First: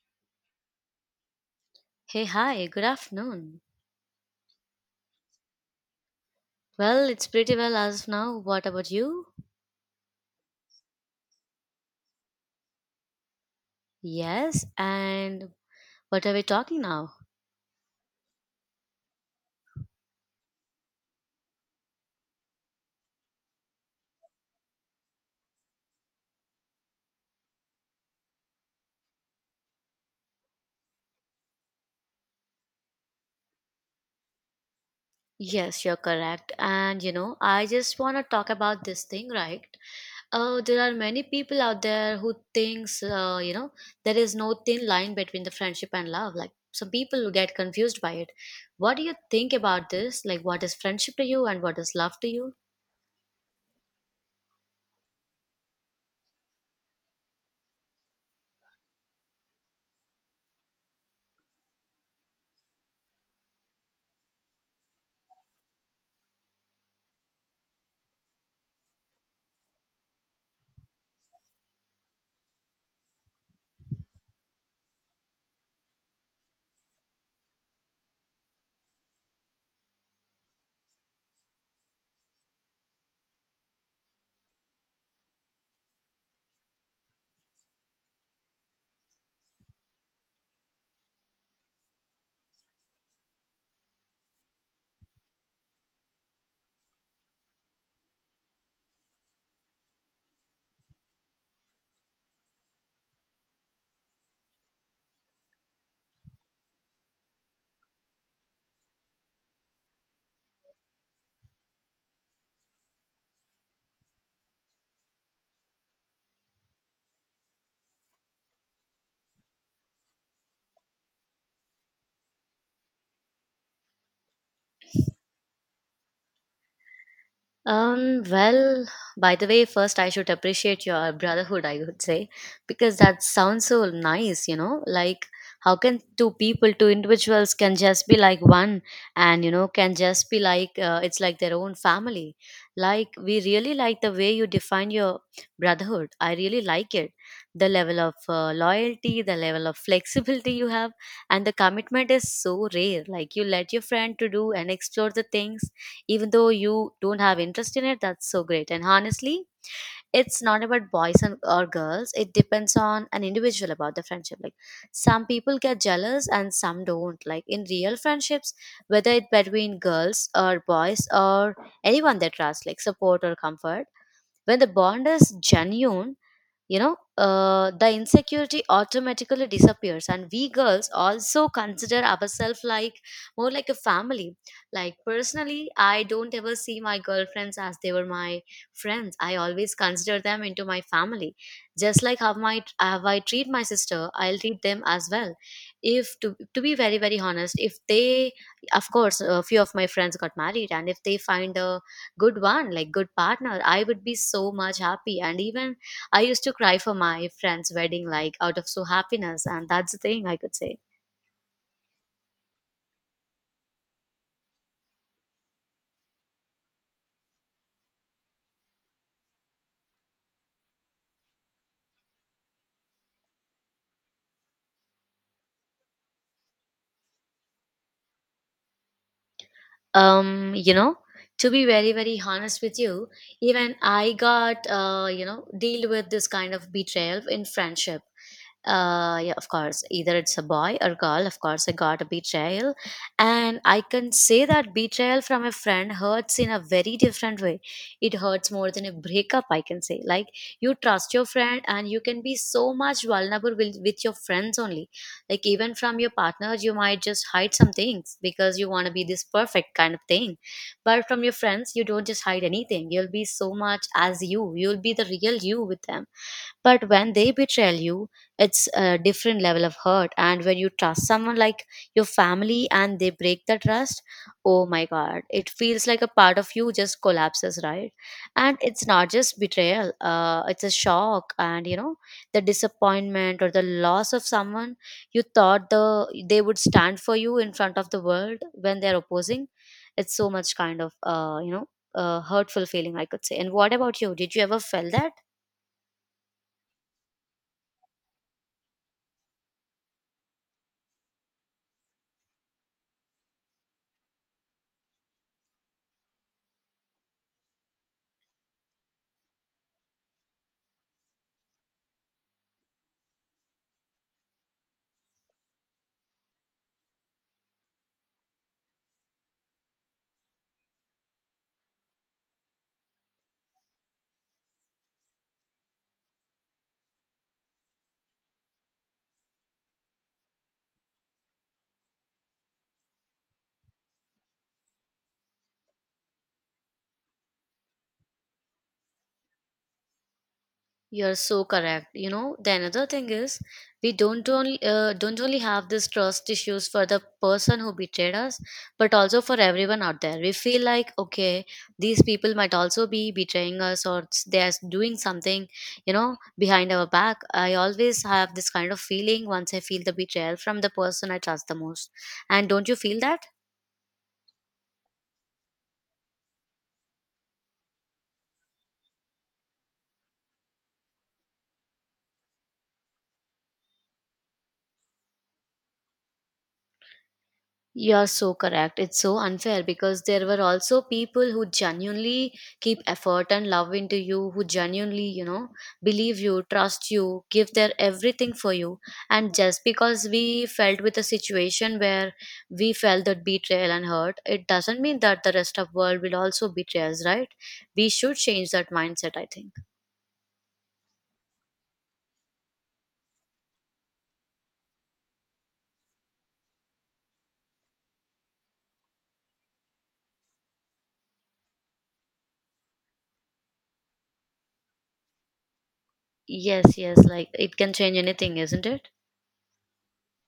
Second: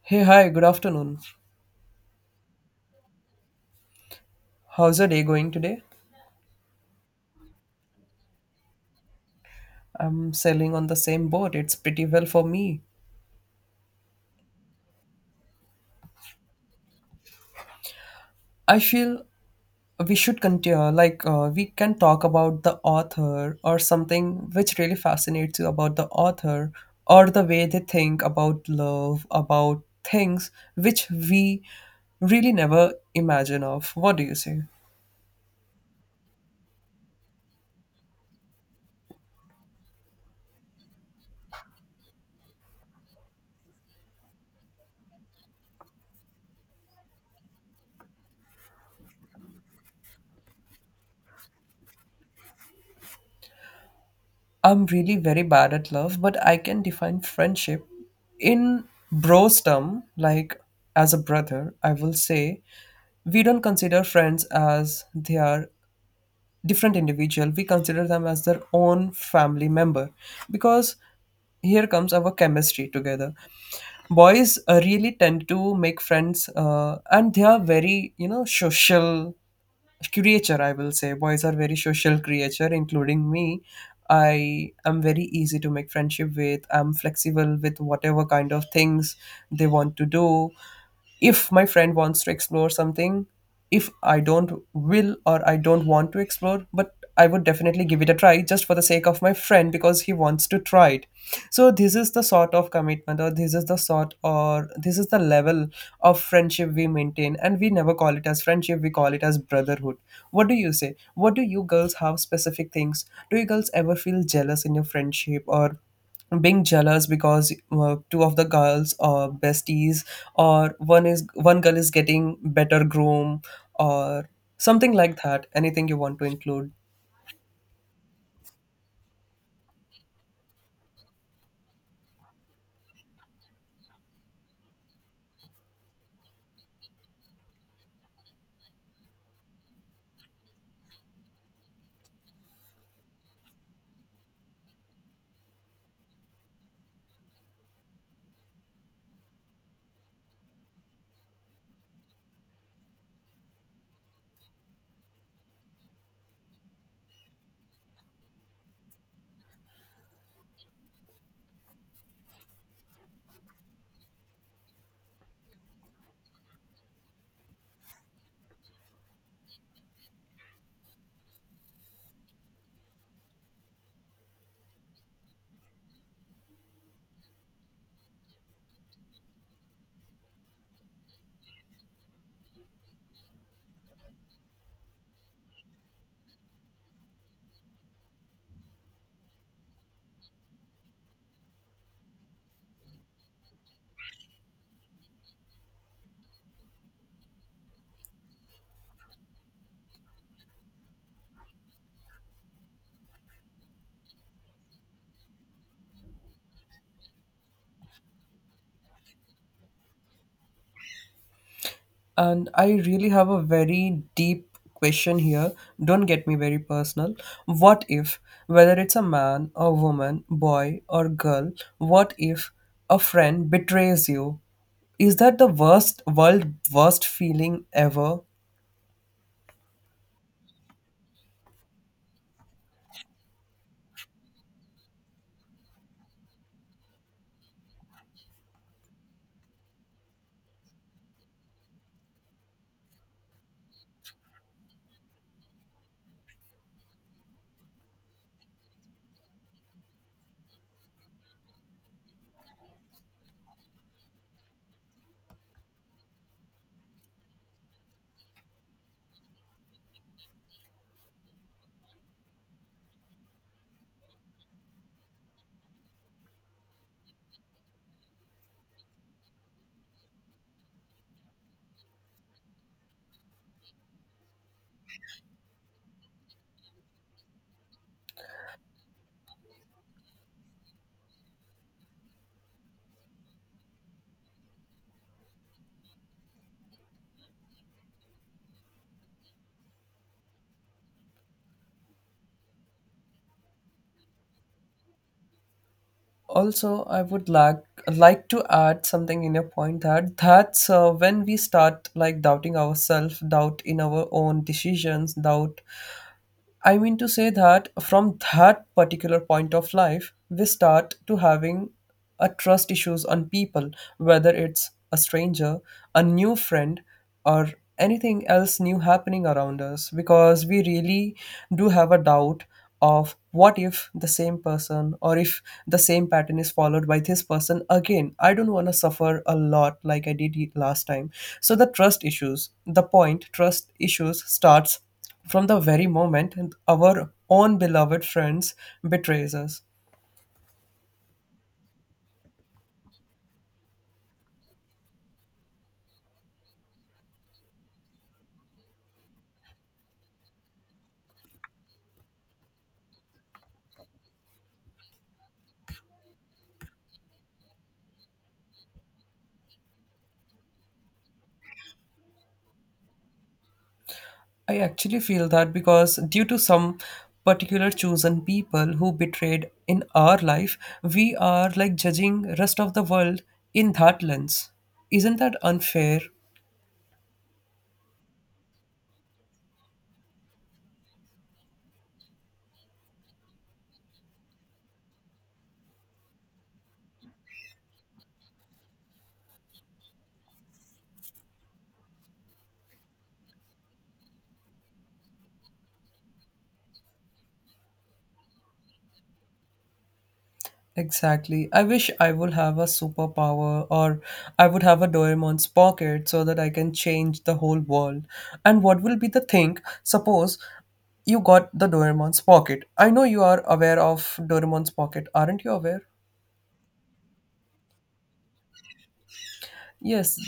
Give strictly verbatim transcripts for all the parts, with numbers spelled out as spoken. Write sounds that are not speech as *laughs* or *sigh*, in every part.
Hey, hi, good afternoon. Hey, hi, good afternoon. How's your day going today? Well, it's pretty well as of now. What about you? I'm sailing on the same boat. It's pretty well for me. Yes, and what are we talking now? I feel we should continue, like, uh, we can talk about the author or something which really fascinates you about the author, or the way they think about love, about things which we really never imagine of. What do you say? Yes, you're correct. And you know, I just want to talk about this thing, right? Uh, there are many people out there who thinks, uh, you know, there is no thin line between the friendship and love. Like some people get confused by it. What do you think about this? Like, what is friendship to you and what is love to you? I'm really very bad at love, but I can define friendship in bros term, like as a brother, I will say we don't consider friends as they are different individual. We consider them as their own family member, because here comes our chemistry together. Boys uh, really tend to make friends, uh, and they are very, you know, social creature, I will say. Boys are very social creature, including me. I am very easy to make friendship with. I'm flexible with whatever kind of things they want to do. If my friend wants to explore something, if I don't will or I don't want to explore, but I would definitely give it a try, just for the sake of my friend, because he wants to try it. So this is the sort of commitment, or this is the sort or this is the level of friendship we maintain, and we never call it as friendship, we call it as brotherhood. What do you say? What do you girls have specific things? Do you girls ever feel jealous in your friendship, or being jealous because uh, two of the girls are besties, or one is one girl is getting better groom, or something like that, anything you want to include? Um, well, by the way, first I should appreciate your brotherhood, I would say, because that sounds so nice, you know, like how can two people, two individuals can just be like one and, you know, can just be like, uh, it's like their own family. Like, we really like the way you define your brotherhood. I really like it. The level of uh, loyalty, the level of flexibility you have, and the commitment is so rare. Like, you let your friend to do and explore the things even though you don't have interest in it. That's so great. And honestly, it's not about boys and or girls, it depends on an individual about the friendship. Like some people get jealous and some don't, like in real friendships, whether it's between girls or boys or anyone, they trust like support or comfort. When the bond is genuine, you know, uh, the insecurity automatically disappears. And we girls also consider ourselves like more like a family. Like personally, I don't ever see my girlfriends as they were my friends. I always consider them into my family. Just like how my how I treat my sister, I'll treat them as well. If to, to be very very honest, if they, of course, a few of my friends got married, and if they find a good one, like good partner, I would be so much happy. And even I used to cry for my friend's wedding, like out of so happiness, and that's the thing I could say. And I really have a very deep question here. Don't get me very personal. What if, whether it's a man, a woman, boy, or girl, what if a friend betrays you? Is that the worst world worst feeling ever? Um, you know, to be very, very honest with you, even I got, uh, you know, deal with this kind of betrayal in friendship. Uh yeah, of course, either it's a boy or girl, of course I got a betrayal. And I can say that betrayal from a friend hurts in a very different way. It hurts more than a breakup, I can say. Like you trust your friend and you can be so much vulnerable with, with your friends only. Like even from your partners you might just hide some things because you want to be this perfect kind of thing, but from your friends you don't just hide anything. You'll be so much as you, you'll be the real you with them. But when they betray you, it's a different level of hurt. And when you trust someone like your family and they break the trust, oh my god, it feels like a part of you just collapses, right? And it's not just betrayal, uh, it's a shock. And you know, the disappointment or the loss of someone you thought the they would stand for you in front of the world, when they're opposing, it's so much kind of, uh, you know uh, hurtful feeling I could say. And what about you, did you ever feel that? Also, I would like like to add something in your point, that that's uh, when we start like doubting ourselves, doubt in our own decisions, doubt, I mean to say that from that particular point of life, we start to having a trust issues on people, whether it's a stranger, a new friend, or anything else new happening around us, because we really do have a doubt of what if the same person or if the same pattern is followed by this person again. I don't want to suffer a lot like I did last time. So the trust issues, the point trust issues starts from the very moment our own beloved friends betrays us. You're so correct. You know, the another thing is we don't only uh, don't only have this trust issues for the person who betrayed us, but also for everyone out there. We feel like, okay, these people might also be betraying us or s- they are doing something, you know, behind our back. I always have this kind of feeling once I feel the betrayal from the person I trust the most. And don't you feel that? I actually feel that, because due to some particular chosen people who betrayed in our life, we are like judging rest of the world in that lens. Isn't that unfair? You're so correct. It's so unfair because there were also people who genuinely keep effort and love into you, who genuinely, you know, believe you, trust you, give their everything for you. And just because we felt with a situation where we felt that betrayal and hurt, it doesn't mean that the rest of world will also betray us, right? We should change that mindset, I think. Exactly. I wish I would have a superpower, or I would have a Doraemon's pocket so that I can change the whole world. And what will be the thing? Suppose you got the Doraemon's pocket. I know you are aware of Doraemon's pocket, aren't you aware? Yes, yes, like it can change anything, isn't it? Yes,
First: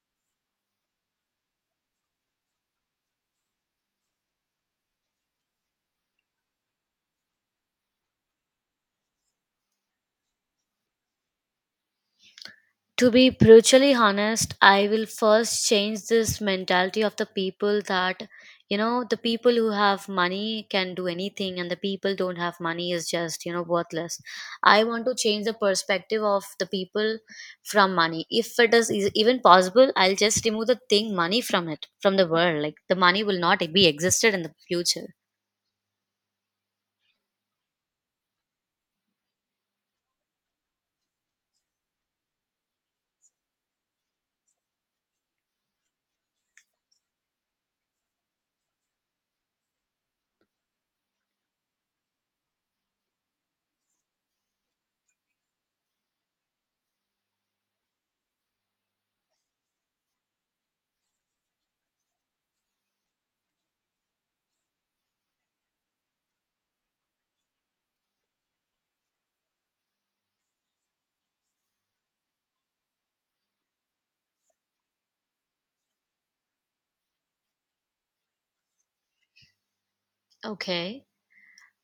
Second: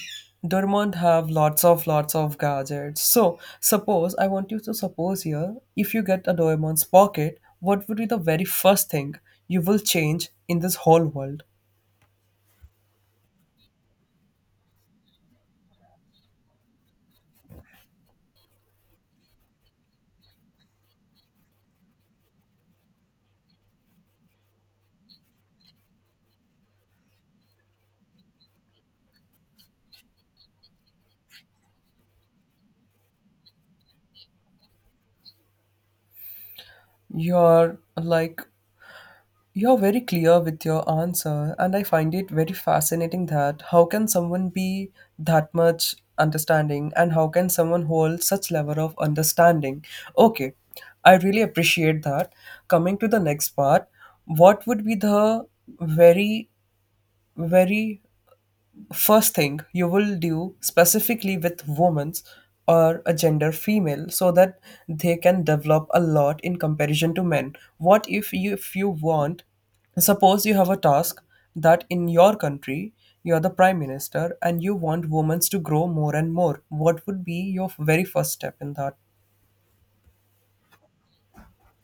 Doraemon have lots of lots of gadgets. So suppose I want you to suppose here, if you get a Doraemon's pocket, what would be the very first thing you will change in this whole world? To be brutally honest, I will first change this mentality of the people that, you know, the people who have money can do anything and the people don't have money is just, you know, worthless. I want to change the perspective of the people from money. If it is e- even possible, I'll just remove the thing money from it, from the world. Like the money will not be existed in the future. Your like You're very clear with your answer, and I find it very fascinating that how can someone be that much understanding, and how can someone hold such level of understanding? Okay, I really appreciate that. Coming to the next part, what would be the very, very first thing you will do specifically with women or a gender female, so that they can develop a lot in comparison to men? What if you if you want, suppose you have a task, that in your country you are the prime minister and you want women to grow more and more, what would be your very first step in that? Okay.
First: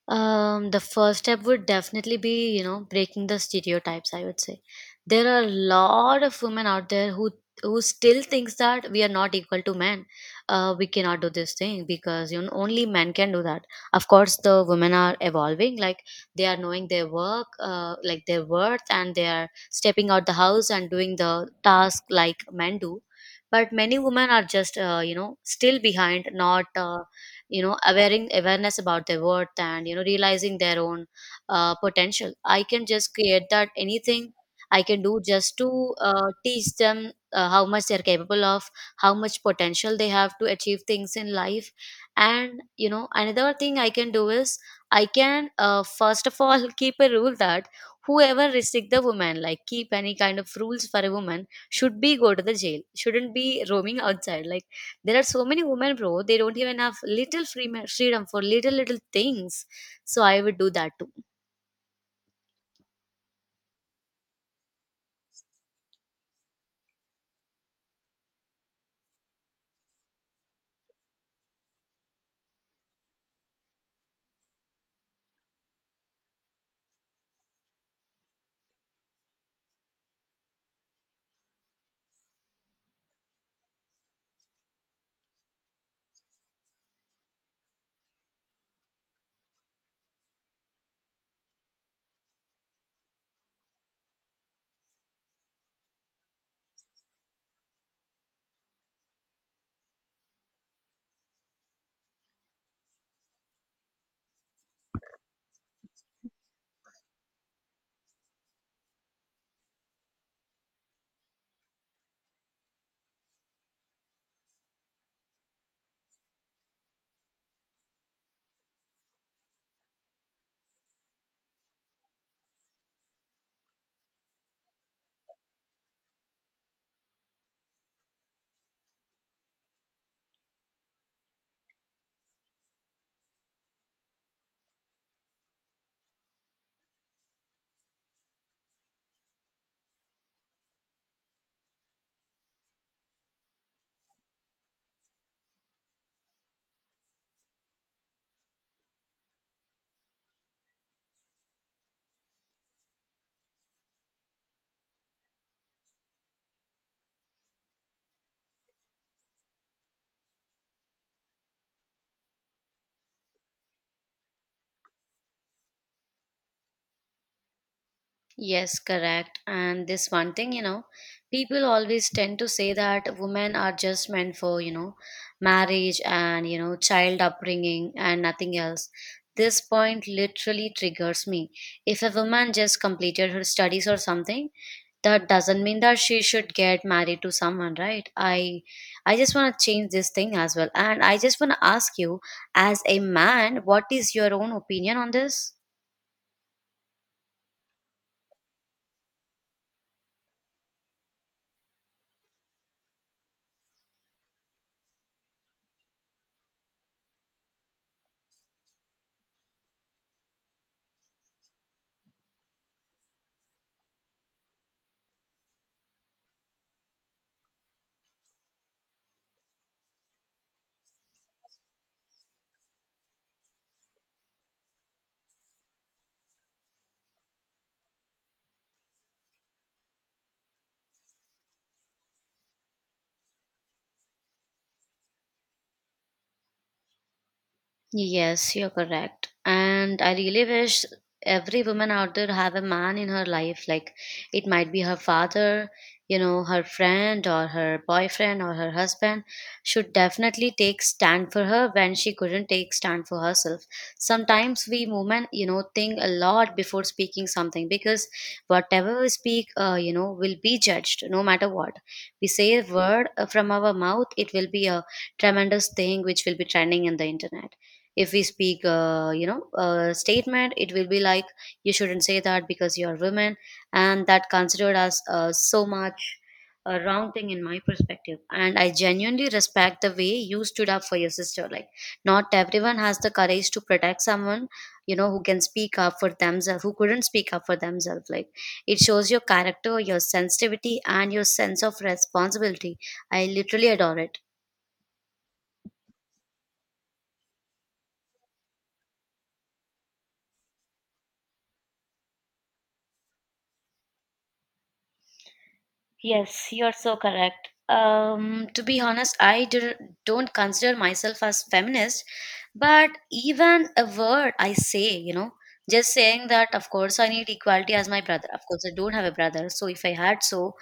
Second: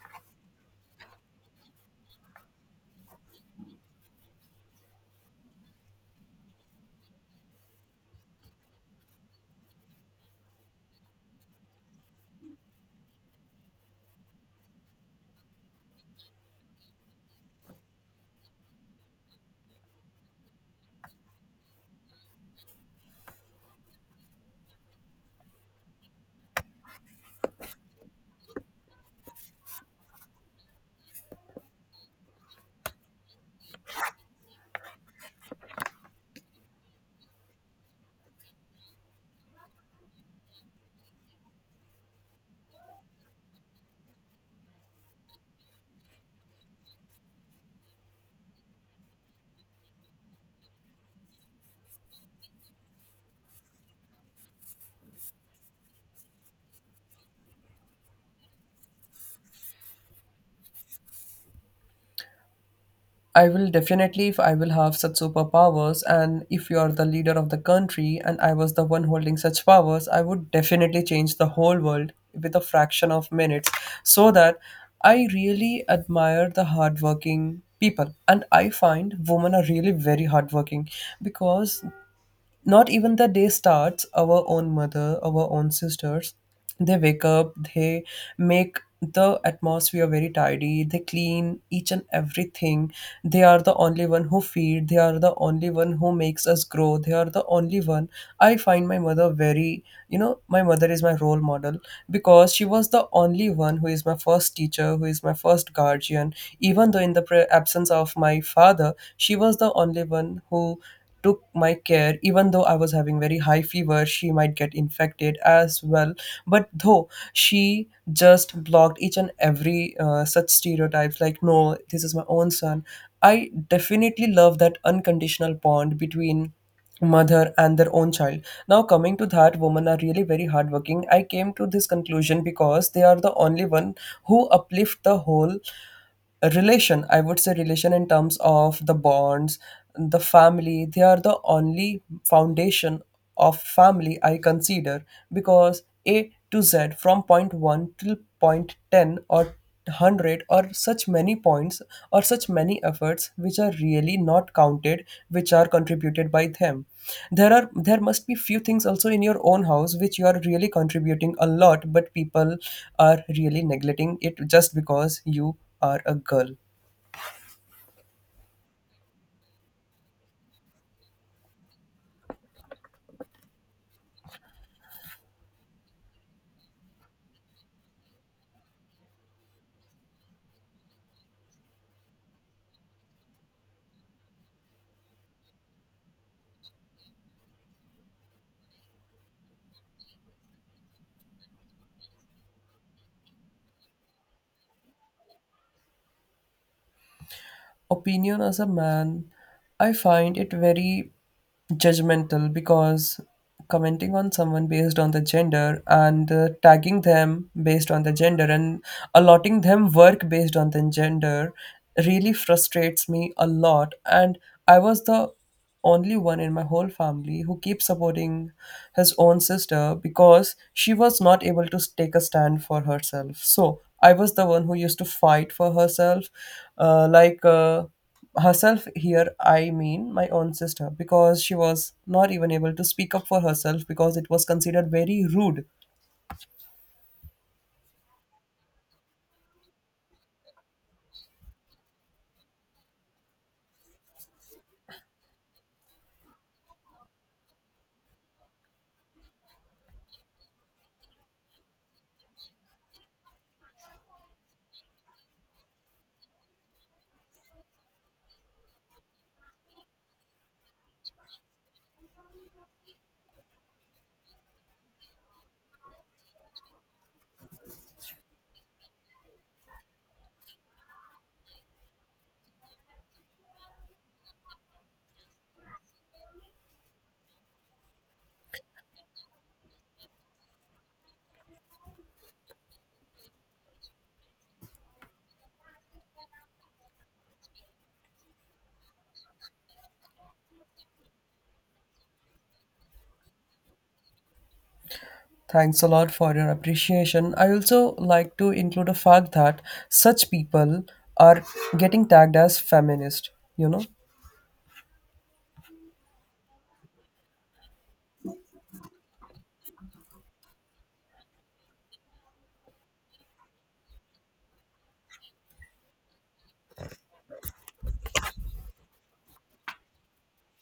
Um, the first step would definitely be, you know, breaking the stereotypes, I would say. There are a lot of women out there who who still thinks that we are not equal to men. Uh, we cannot do this thing because you know only men can do that. Of course, the women are evolving, like they are knowing their work, uh, like their worth, and they are stepping out the house and doing the task like men do. But many women are just, uh, you know, still behind, not uh, you know, awareing awareness about their worth, and you know, realizing their own uh, potential. I can just create that anything I can do just to uh, teach them uh, how much they're capable of, how much potential they have to achieve things in life. And you know, another thing I can do is I can, uh, first of all *laughs* keep a rule that whoever restrict the woman, like keep any kind of rules for a woman, should be go to the jail, shouldn't be roaming outside. Like there are so many women, bro. They don't even have little free freedom for little little things. So I would do that too. I will definitely, if I will have such superpowers and if you are the leader of the country and I was the one holding such powers, I would definitely change the whole world with a fraction of minutes, so that I really admire the hardworking people, and I find women are really very hardworking, because not even the day starts, our own mother, our own sisters, they wake up, they make the atmosphere very tidy, they clean each and everything, they are the only one who feed, they are the only one who makes us grow, they are the only one. I find my mother very, you know, my mother is my role model, because she was the only one who is my first teacher, who is my first guardian. Even though in the pre- absence of my father, she was the only one who took my care. Even though I was having very high fever, she might get infected as well, but though, she just blocked each and every uh, such stereotypes, like, no, this is my own son. I definitely love that unconditional bond between mother and their own child. Now coming to that, women are really very hardworking. I came to this conclusion because they are the only one who uplift the whole, a relation, I would say relation in terms of the bonds, the family, they are the only foundation of family, I consider, because A to Z from point one till point ten or one hundred, or such many points, or such many efforts which are really not counted, which are contributed by them. There are, there must be few things also in your own house which you are really contributing a lot, but people are really neglecting it, just because you are a girl. Yes, correct. And this one thing, you know, people always tend to say that women are just meant for, you know, marriage and, you know, child upbringing and nothing else. This point literally triggers me. If a woman just completed her studies or something, that doesn't mean that she should get married to someone, right? I i just want to change this thing as well, and I just want to ask you, as a man, what is your own opinion on this? Opinion as a man, I find it very judgmental, because commenting on someone based on the gender and uh, tagging them based on the gender and allotting them work based on the gender really frustrates me a lot. And I was the only one in my whole family who keeps supporting his own sister, because she was not able to take a stand for herself. So I was the one who used to fight for herself, uh, like uh, herself here, I mean my own sister, because she was not even able to speak up for herself, because it was considered very rude. Yes, you're correct. And I really wish every woman out there have a man in her life. Like it might be her father, you know, her friend or her boyfriend or her husband should definitely take stand for her when she couldn't take stand for herself. Sometimes we women, you know, think a lot before speaking something because whatever we speak, uh, you know, will be judged no matter what. We say a word uh, from our mouth, it will be a tremendous thing which will be trending in the internet. If we speak, uh, you know, a statement, it will be like you shouldn't say that because you're women, and that considered as uh, so much a wrong thing in my perspective. And I genuinely respect the way you stood up for your sister. Like not everyone has the courage to protect someone, you know, who can speak up for themselves, who couldn't speak up for themselves. Like it shows your character, your sensitivity and your sense of responsibility. I literally adore it. Thanks a lot for your appreciation. I also like to include a fact that such people are getting tagged as feminist, you know? Yes, you're so correct. Um, to be honest, I do, don't consider myself as feminist, but even a word I say, you know, just saying that, of course, I need equality as my brother. Of course, I don't have a brother, so if I had so,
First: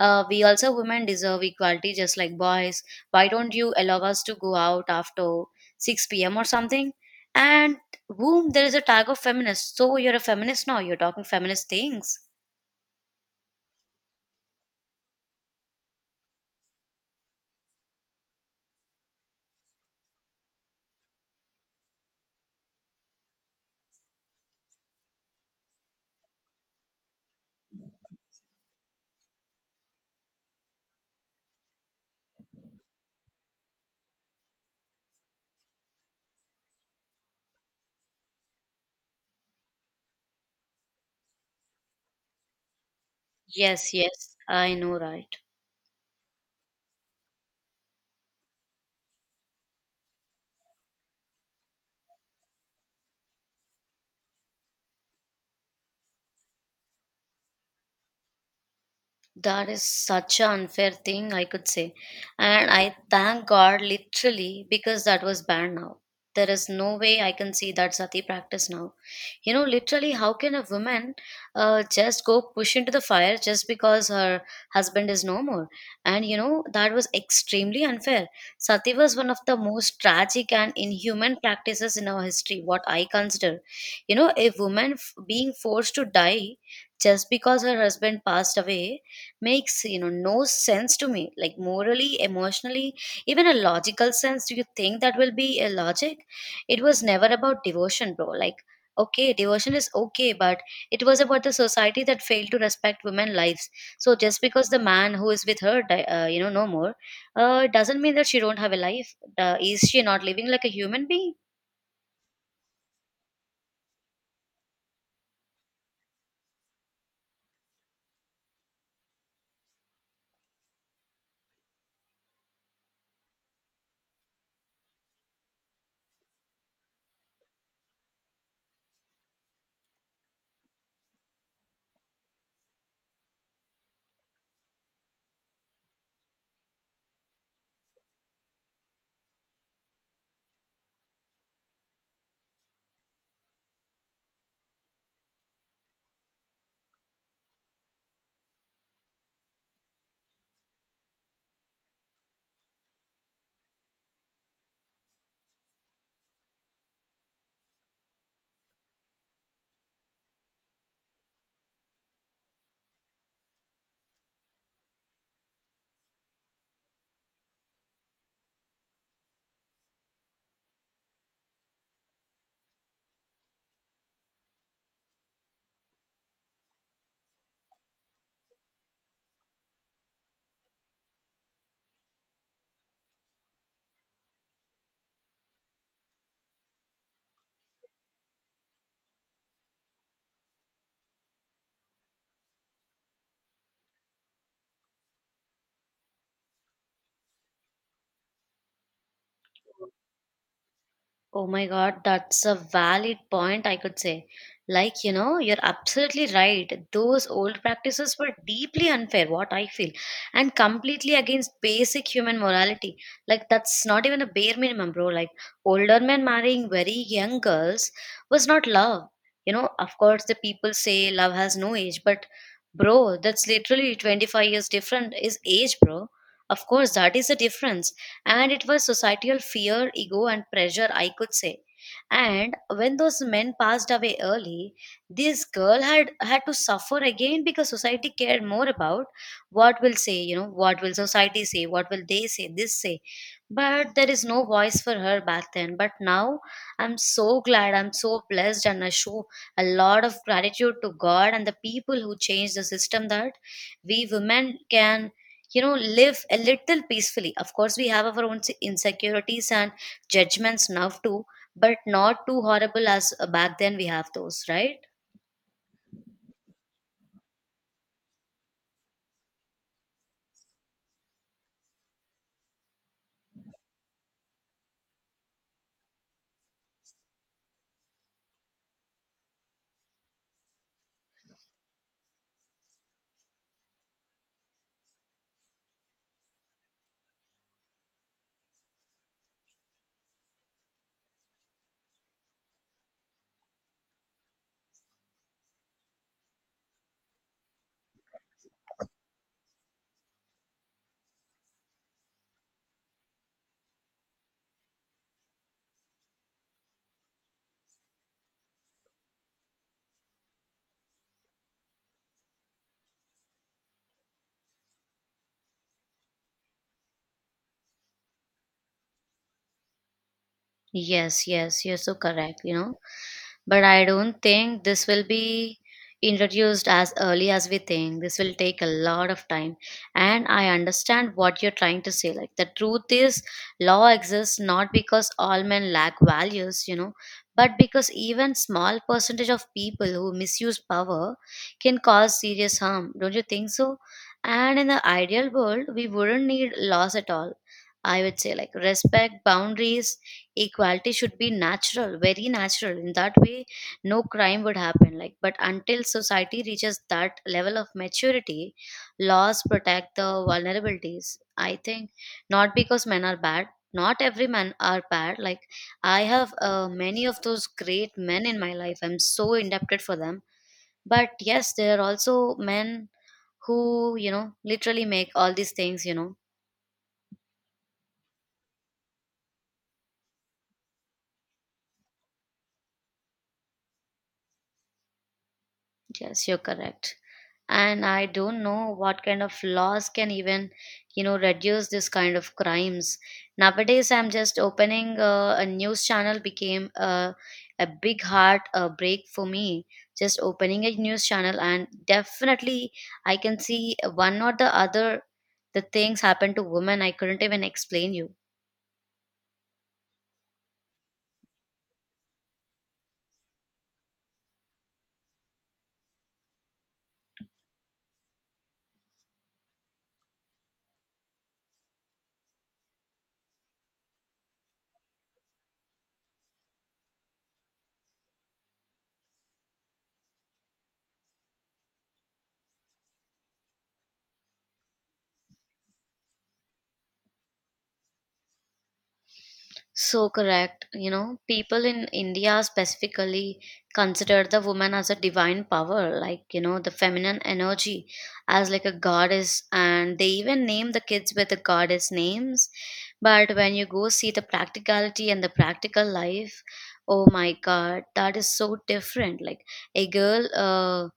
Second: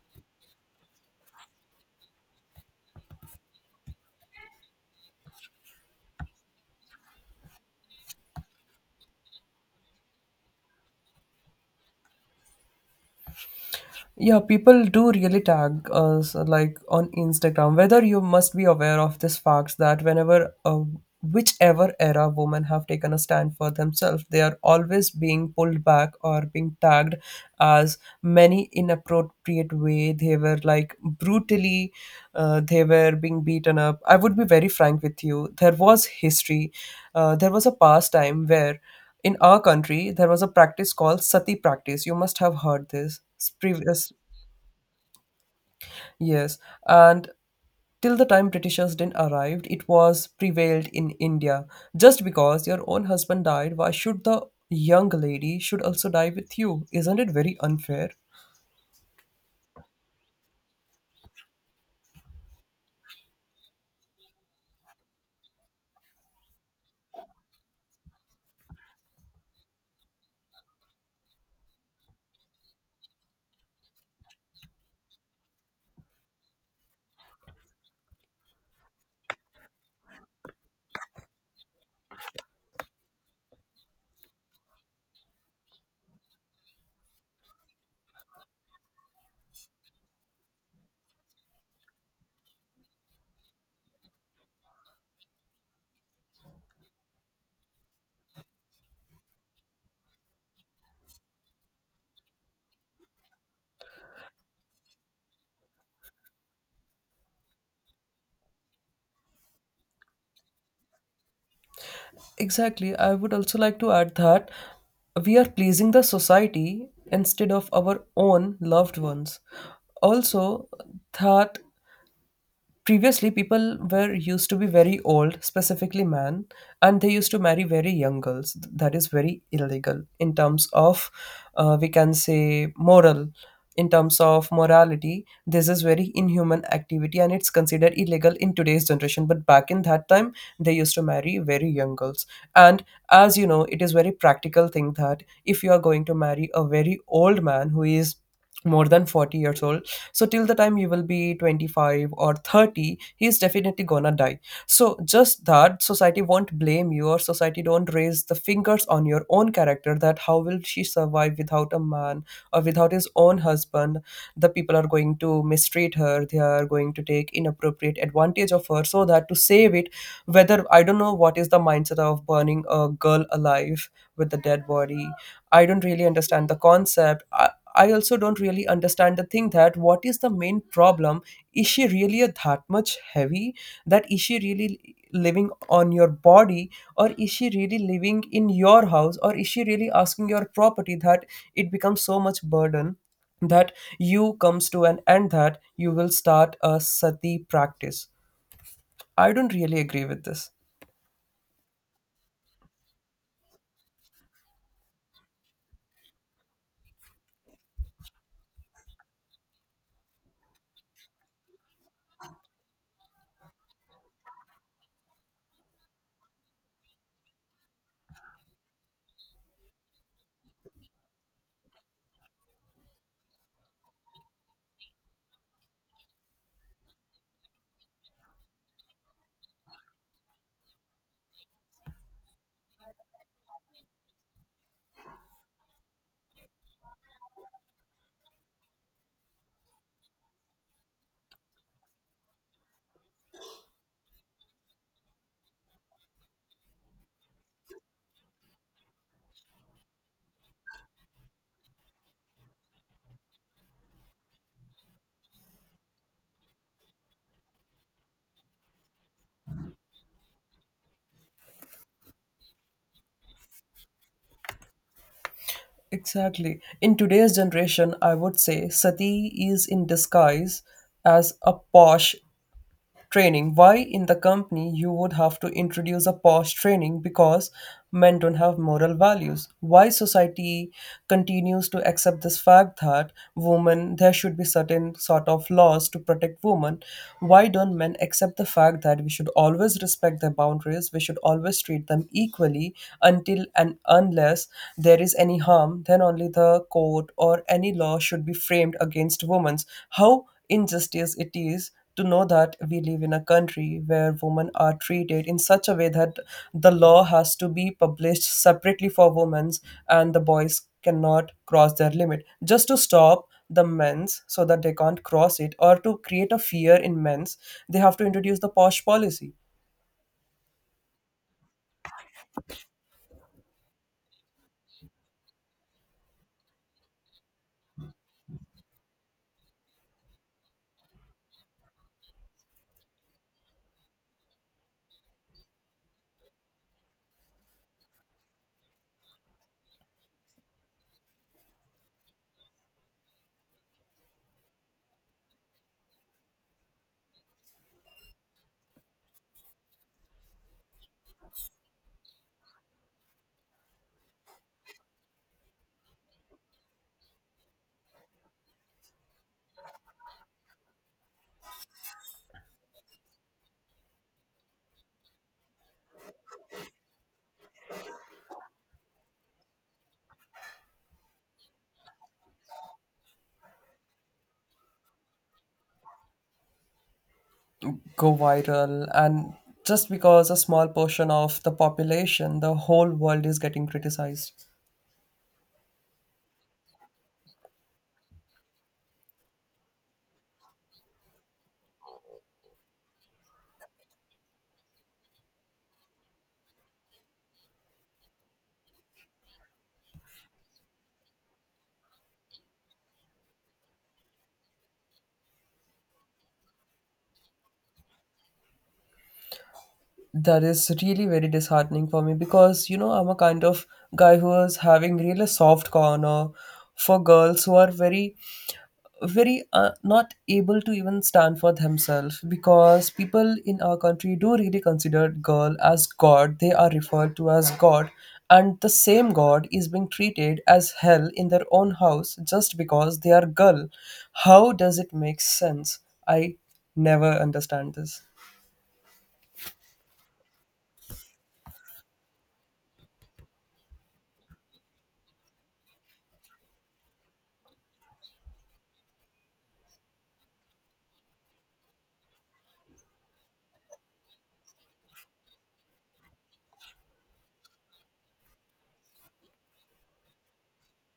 uh, we also women deserve equality just like boys. Why don't you allow us to go out after six p m or something? And boom, there is a tag of feminist. So you're a feminist now, you're talking feminist things. Yeah, people do really tag us like on Instagram. Whether you must be aware of this fact that whenever, uh, whichever era women have taken a stand for themselves, they are always being pulled back or being tagged as many inappropriate way. They were like brutally, uh, they were being beaten up. I would be very frank with you. There was history. Uh, there was a past time where. In our country, there was a practice called sati practice. You must have heard this. It's Yes, Previous, yes, I know, right. yes, and till the time Britishers didn't arrived, it was prevailed in India. Just because your own husband died, why should the young lady should also die with you? Isn't it very unfair? That is such an unfair thing, I could say. And I thank God literally because that was banned now. There is no way I can see that sati practice now. You know, literally, how can a woman uh, just go push into the fire just because her husband is no more? And you know, that was extremely unfair. Sati was one of the most tragic and inhuman practices in our history, what I consider. You know, a woman f- being forced to die just because her husband passed away makes you know no sense to me, like morally, emotionally, even a logical sense. Do you think that will be a logic? It was never about devotion, bro. Like, okay, devotion is okay, but it was about the society that failed to respect women lives. So just because the man who is with her di- uh, you know no more, uh, doesn't mean that she don't have a life. Uh, is she not living like a human being? Exactly. I would also like to add that we are pleasing the society instead of our own loved ones. Also, that previously people were used to be very old, specifically men, and they used to marry very young girls. That is very illegal in terms of, uh, we can say moral, in terms of morality, this is very inhuman activity, and it's considered illegal in today's generation, but back in that time they used to marry very young girls. And as you know, it is very practical thing that if you are going to marry a very old man who is more than forty years old, so till the time you will be twenty-five or thirty, he is definitely gonna die. So just that society won't blame you, or society don't raise the fingers on your own character, that how will she survive without a man, or without his own husband? The people are going to mistreat her, they are going to take inappropriate advantage of her, so that to save it, whether, I don't know what is the mindset of burning a girl alive with a dead body. I don't really understand the concept. I also don't really understand the thing that what is the main problem. Is she really that much heavy? That is she really living on your body, or is she really living in your house, or is she really asking your property, that it becomes so much burden? That you comes to an end that you will start a sati practice. I don't really agree with this. Oh my God, that's a valid point, I could say. Like, you know, you're absolutely right. Those old practices were deeply unfair, what I feel, and completely against basic human morality. Like, that's not even a bare minimum, bro. Like, older men marrying very young girls was not love. You know, of course, the people say love has no age, but bro, that's literally twenty-five years different is age, bro. Of course, that is the difference, and it was societal fear, ego and pressure, I could say. And when those men passed away early, this girl had had to suffer again because society cared more about what will say, you know, what will society say, what will they say, this say. But there is no voice for her back then, but now I'm so glad, I'm so blessed, and I show a lot of gratitude to God and the people who changed the system, that we women can, you know, live a little peacefully. Of course, we have our own insecurities and judgments now too, but not too horrible as uh, back then we have those, right? Exactly, in today's generation I would say sati is in disguise as a POSH training. Why in the company you would have to introduce a POSH training? Because men don't have moral values. Why society continues to accept this fact that women, there should be certain sort of laws to protect women? Why don't men accept the fact that we should always respect their boundaries, we should always treat them equally? Until and unless there is any harm, then only the code or any law should be framed against women. How injustice it is to know that we live in a country where women are treated in such a way that the law has to be published separately for women's, and the boys cannot cross their limit just to stop the men's so that they can't cross it, or to create a fear in men's, they have to introduce the POSH policy. Yes, yes, you're so correct, you know. But I don't think this will be introduced as early as we think. This will take a lot of time. And I understand what you're trying to say. Like, the truth is, law exists not because all men lack values, you know, but because even small percentage of people who misuse power can cause serious harm. Don't you think so? And in the ideal world, we wouldn't need laws at all. I would say, like, respect, boundaries, equality should be natural, very natural in that way. No crime would happen, like, but until society reaches that level of maturity, laws protect the vulnerabilities, I think. Not because men are bad, not every man are bad. Like, I have uh, many of those great men in my life, I'm so indebted for them. But yes, there are also men who, you know, literally make all these things, you know. Go viral, and just because a small portion of the population, the whole world is getting criticized. Yes, you're correct. And I don't know what kind of laws can even, you know, reduce this kind of crimes. Nowadays, I'm just opening uh, a news channel became a, a big heart uh, break for me. Just opening a news channel, and definitely I can see one or the other the things happen to women. I couldn't even explain you. That is really very disheartening for me, because you know, I'm a kind of guy who is having really soft corner for girls who are very very uh, not able to even stand for themselves. Because people in our country do really consider girl as god, they are referred to as god, and the same god is being treated as hell in their own house just because they are girl. How does it make sense? I never understand this. So correct. You know, people in India specifically consider the woman as a divine power, like, you know, the feminine energy as like a goddess. And they even name the kids with the goddess names. But when you go see the practicality and the practical life, oh my God, that is so different. Like a girl, uh,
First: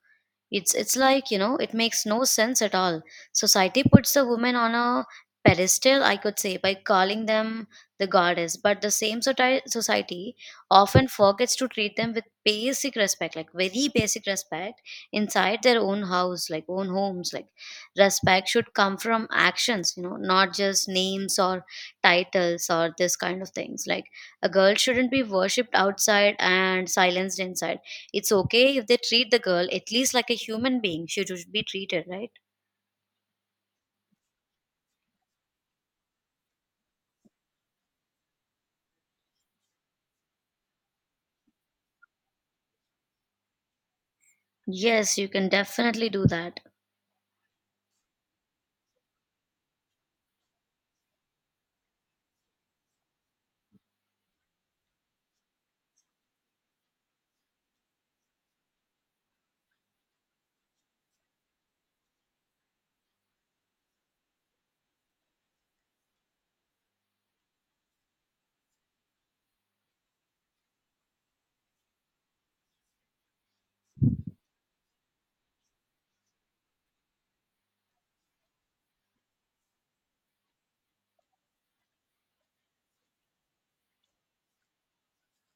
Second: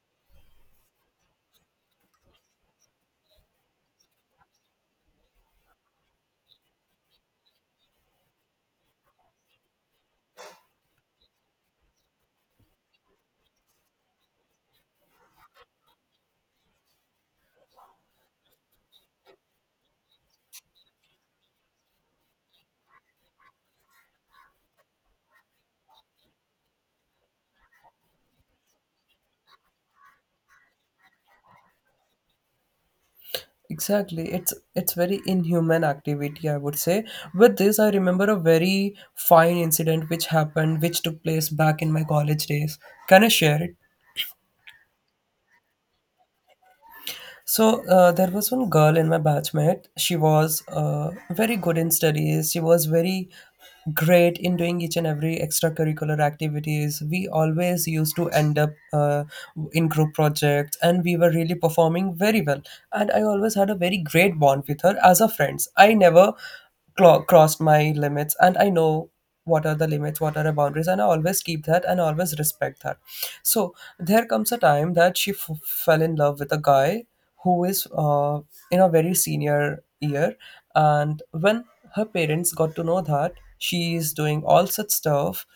it's it's like, you know, it makes no sense at all. Society puts the women on a pedestal, I could say, by calling them the goddess, but the same soti- society often forgets to treat them with basic respect, like very basic respect inside their own house, like own homes. Like, respect should come from actions, you know, not just names or titles or this kind of things. Like, a girl shouldn't be worshipped outside and silenced inside. It's okay if they treat the girl at least like a human being. She should be treated, right? Exactly, it's it's very inhuman activity, I would say. With this I remember a very fine incident which happened, which took place back in my college days. Can I share it? Yes, you can definitely do that. So uh, there was one girl in my batchmate. She was uh, very good in studies. She was very great in doing each and every extracurricular activities. We always used to end up uh, in group projects, and we were really performing very well. And I always had a very great bond with her as a friends. I never clo- crossed my limits, and I know what are the limits, what are the boundaries, and I always keep that and always respect that. So there comes a time that she f- fell in love with a guy who is uh, in a very senior year. And when her parents got to know that she is doing all such stuff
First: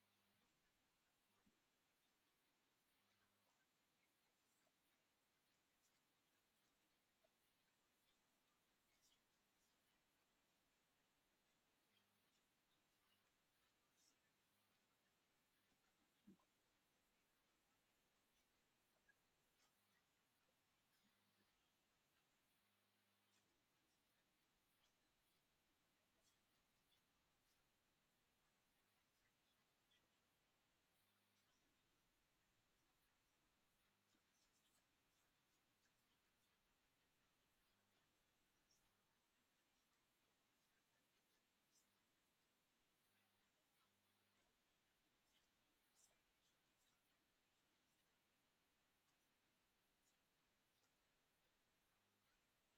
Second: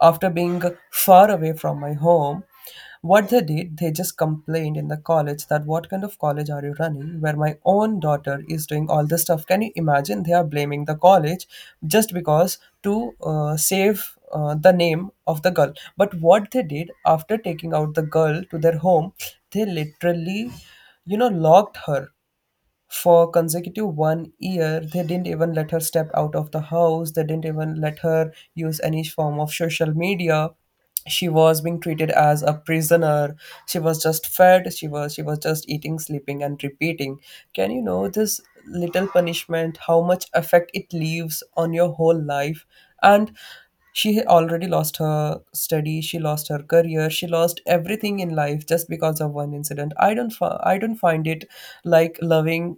after being far away from my home, what they did, they just complained in the college that what kind of college are you running where my own daughter is doing all this stuff? Can you imagine? They are blaming the college just because to uh, save uh, the name of the girl. But what they did after taking out the girl to their home, they literally, you know, locked her for consecutive one year. They didn't even let her step out of the house, they didn't even let her use any form of social media. She was being treated as a prisoner. She was just fed, she was she was just eating, sleeping and repeating. Can you know this little punishment how much effect it leaves on your whole life? And she had already lost her study, she lost her career, she lost everything in life just because of one incident. I don't fi- I don't find it, like, loving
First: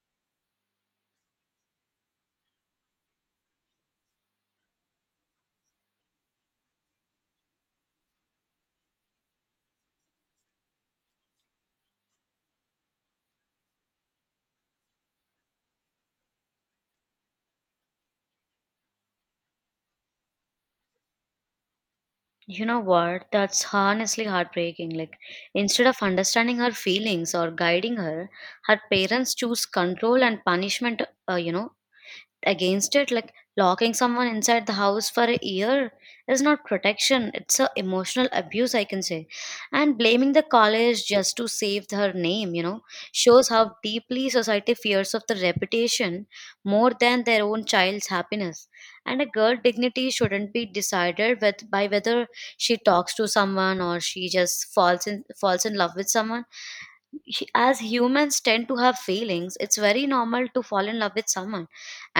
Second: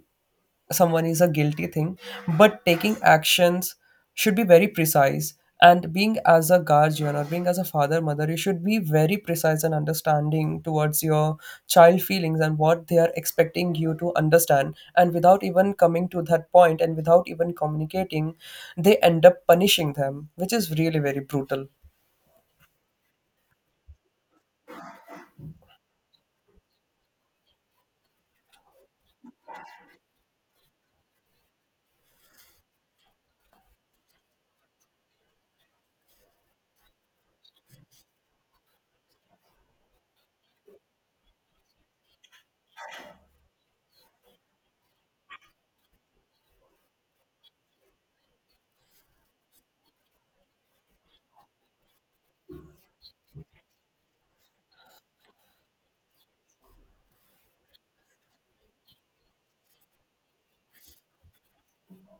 someone is a guilty thing, but taking actions should be very precise. And being as a guardian or being as a father, mother, you should be very precise and understanding towards your child feelings and what they are expecting you to understand. And without even coming to that point and without even communicating, they end up punishing them, which is really very brutal. You know what? That's honestly heartbreaking. Like, instead of understanding her feelings or guiding her, her parents choose control and punishment, uh, you know, against it. Like locking someone inside the house for a year is not protection, it's a emotional abuse, I can say. And blaming the college just to save her name, you know, shows how deeply society fears of the reputation more than their own child's happiness. And a girl's dignity shouldn't be decided with by whether she talks to someone or she just falls in falls in love with someone. Hu- as humans tend to have feelings, it's very normal to fall in love with someone.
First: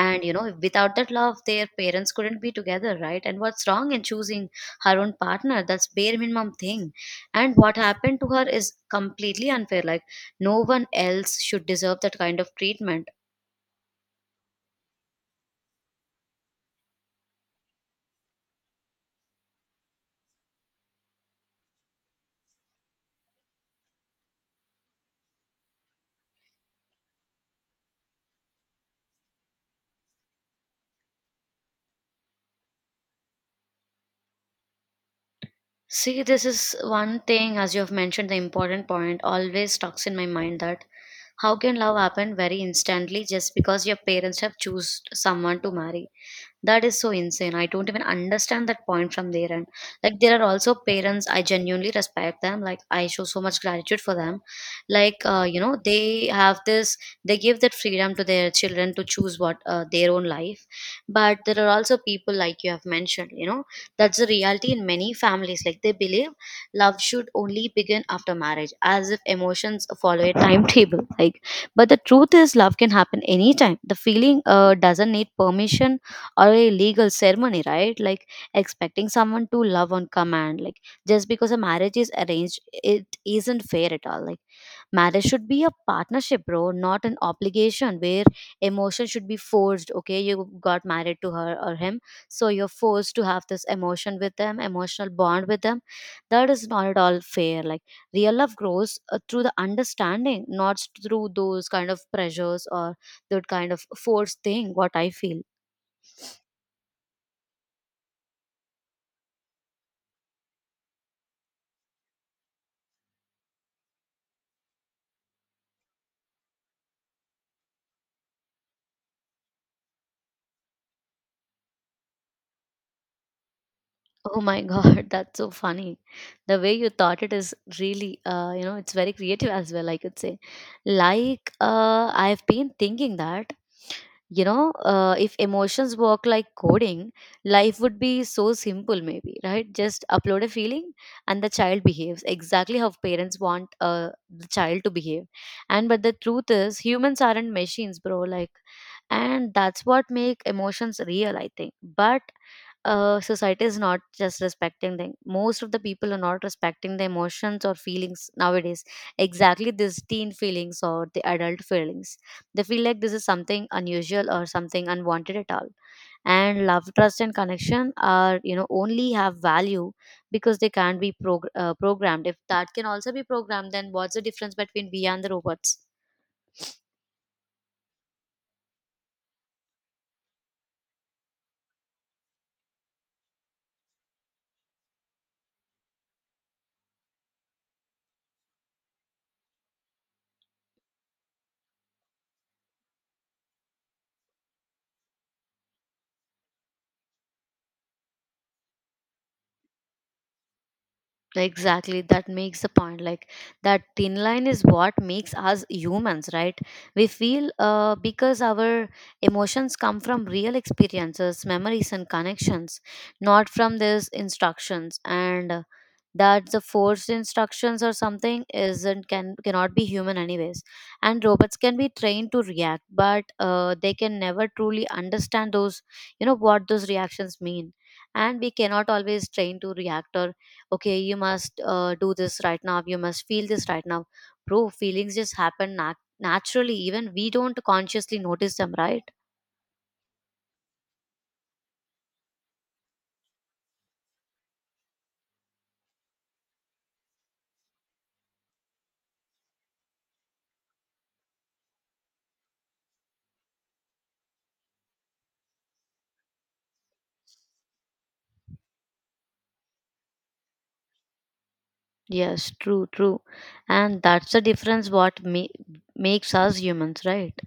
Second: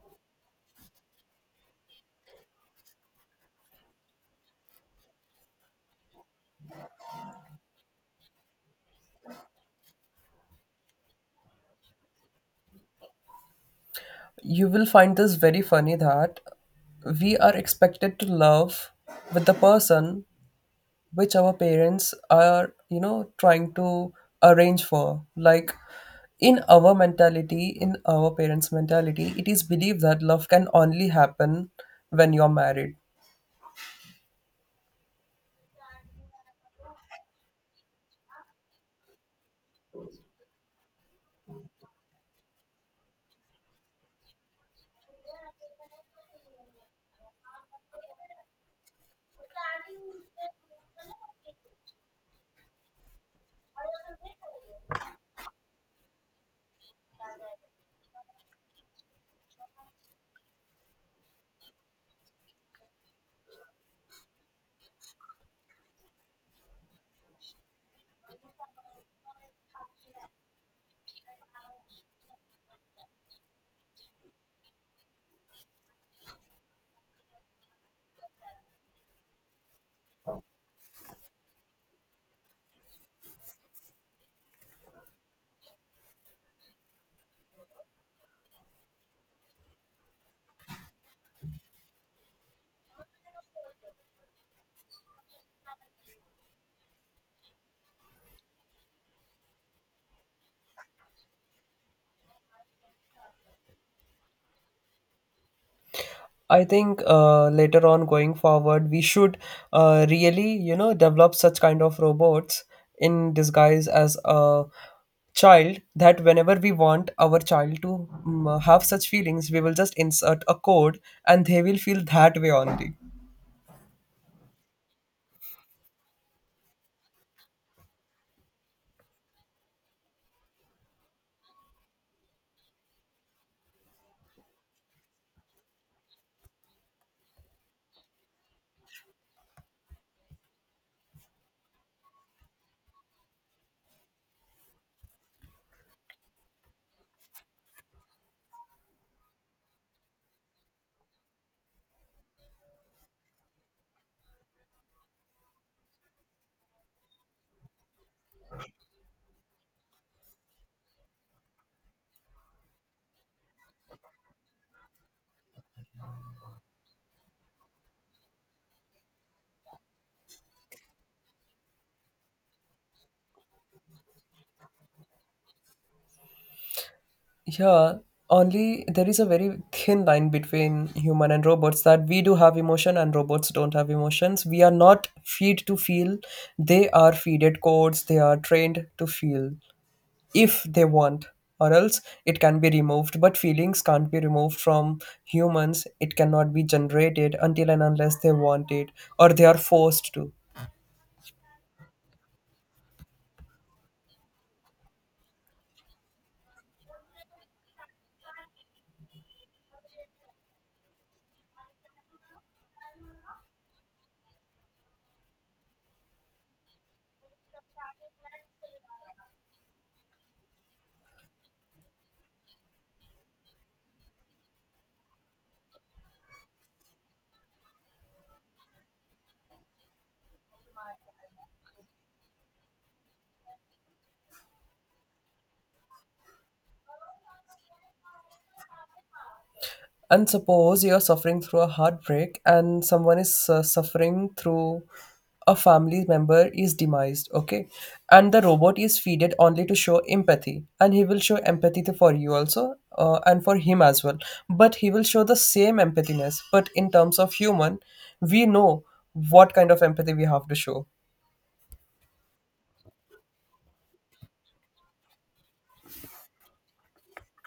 And, you know, without that love their parents couldn't be together, right? And what's wrong in choosing her own partner? That's bare minimum thing. And what happened to her is completely unfair. Like, no one else should deserve that kind of treatment. You will find this very funny that we are expected to love with the person which our parents are, you know, trying to arrange for. Like, in our mentality, in our parents mentality, it is believed that love can only happen when you're married. See, this is one thing, as you have mentioned, the important point always stuck in my mind, that how can love happen very instantly just because your parents have choose someone to marry. That is so insane. I don't even understand that point from their end. Like, there are also parents, I genuinely respect them. Like, I show so much gratitude for them. Like, uh, you know, they have this, they give that freedom to their children to choose what uh, their own life. But there are also people, like you have mentioned, you know, that's the reality in many families. Like, they believe love should only begin after marriage, as if emotions follow a timetable. Like, but the truth is love can happen anytime. The feeling uh, doesn't need permission or a legal ceremony, right? Like, expecting someone to love on command, like, just because a marriage is arranged, it isn't fair at all. Like, marriage should be a partnership, bro, not an obligation where emotion should be forced. Okay, you got married to her or him, so you're forced to have this emotion with them, emotional bond with them. That is not at all fair. Like, real love grows uh, through the understanding, not through those kind of pressures or that kind of forced thing, what I feel. I think uh, later on going forward we should uh, really, you know, develop such kind of robots in disguise as a child, that whenever we want our child to mm, have such feelings, we will just insert a code and they will feel that way only. Oh my God, *laughs* that's so funny. The way you thought it is really, uh, you know, it's very creative as well, I could say. Like, uh, I've been thinking that, you know, uh, if emotions work like coding, life would be so simple maybe, right? Just upload a feeling and the child behaves exactly how parents want uh, the child to behave. And but the truth is humans aren't machines, bro. Like, and that's what make emotions real, I think. But uh, society is not just respecting them. Most of the people are not respecting the emotions or feelings nowadays. Exactly these teen feelings or the adult feelings. They feel like this is something unusual or something unwanted at all. And love, trust, and connection are, you know, only have value because they can't be prog- uh, programmed. If that can also be programmed, then what's the difference between we and the robots? Yeah, only there is a very thin line between human and robots, that we do have emotion and robots don't have emotions. We are not feed to feel. They are feeded codes. They are trained to feel if they want, or else it can be removed. But feelings can't be removed from humans, it cannot be generated until and unless they want it or they are forced to. Exactly, that makes the point. Like, that thin line is what makes us humans, right? We feel uh, because our emotions come from real experiences, memories, and connections, not from these instructions. And uh, that the forced instructions or something isn't, can cannot be human anyways. And robots can be trained to react, but uh, they can never truly understand those, you know, what those reactions mean. And we cannot always train to react or okay, you must uh, do this right now, you must feel this right now. Bro, feelings just happen nat- naturally, even we don't consciously notice them, right? And suppose you're suffering through a heartbreak and someone is uh, suffering through, a family member is demised, okay? And the robot is feeded only to show empathy, and he will show empathy to- for you also uh, and for him as well. But he will show the same empathiness, but in terms of human, we know what kind of empathy we have to show. Yes, true, true. And that's the difference, what ma- makes us humans, right?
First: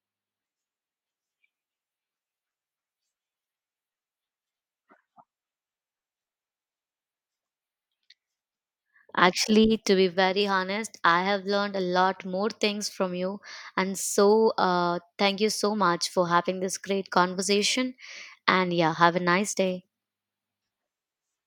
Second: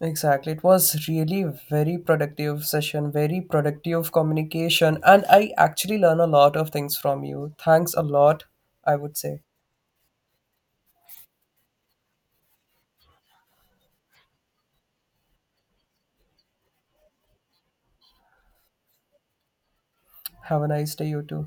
Exactly. It was really very productive session, very productive communication, and I actually learn a lot of things from you. Thanks a lot, I would say. Actually, to be very honest, I have learned a lot more things from you. And so, uh, thank you so much for having this great conversation. And yeah, have a nice day. Have a nice day, you too.